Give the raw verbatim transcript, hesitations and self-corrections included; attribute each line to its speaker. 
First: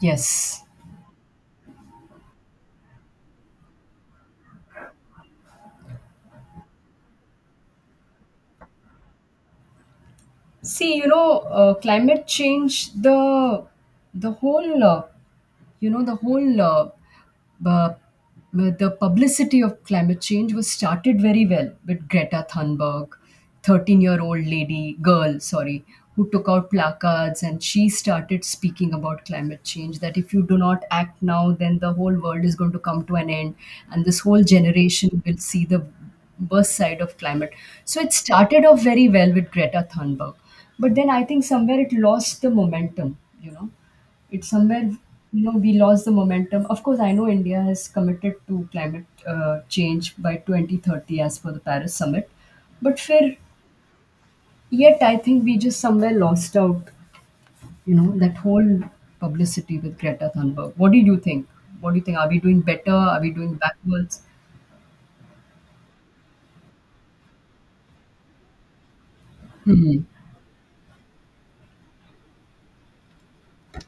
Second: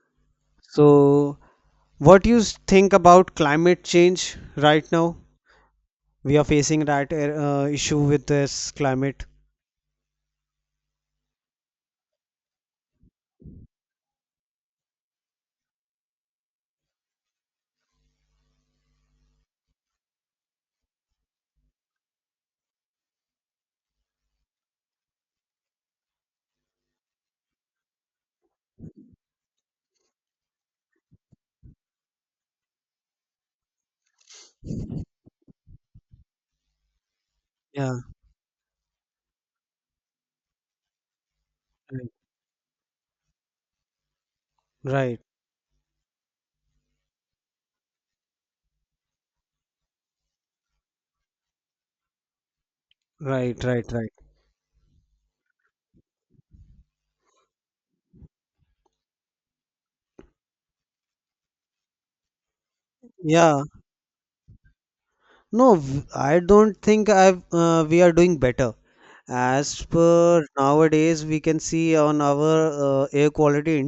Speaker 1: Yes.
Speaker 2: So, what you s- think about climate change right now? We are facing that uh, uh, issue with this climate.
Speaker 1: See, you know, uh, climate change, the the whole uh, you know the whole uh, bu- bu- the publicity of climate change was started very well with Greta Thunberg, thirteen year old lady, girl, sorry, who took out placards and she started speaking about climate change, that if you do not act now, then the whole world is going to come to an end, and this whole generation will see the worst side of climate.
Speaker 2: Yeah,
Speaker 1: So it started off very well with Greta Thunberg, but then I think somewhere it lost the momentum you know It's somewhere
Speaker 2: right, right,
Speaker 1: you know We lost the momentum. Of course, I know India has committed to climate uh, change by twenty thirty as per the Paris summit, but fair
Speaker 2: right, right, right.
Speaker 1: yet I think we just somewhere lost out you know That whole publicity with Greta Thunberg. What do you think, what do you think, are we doing better, are we doing
Speaker 2: Yeah,
Speaker 1: backwards?
Speaker 2: no, v- I don't think I've uh, we are doing better. As per nowadays, we can see on our uh, air quality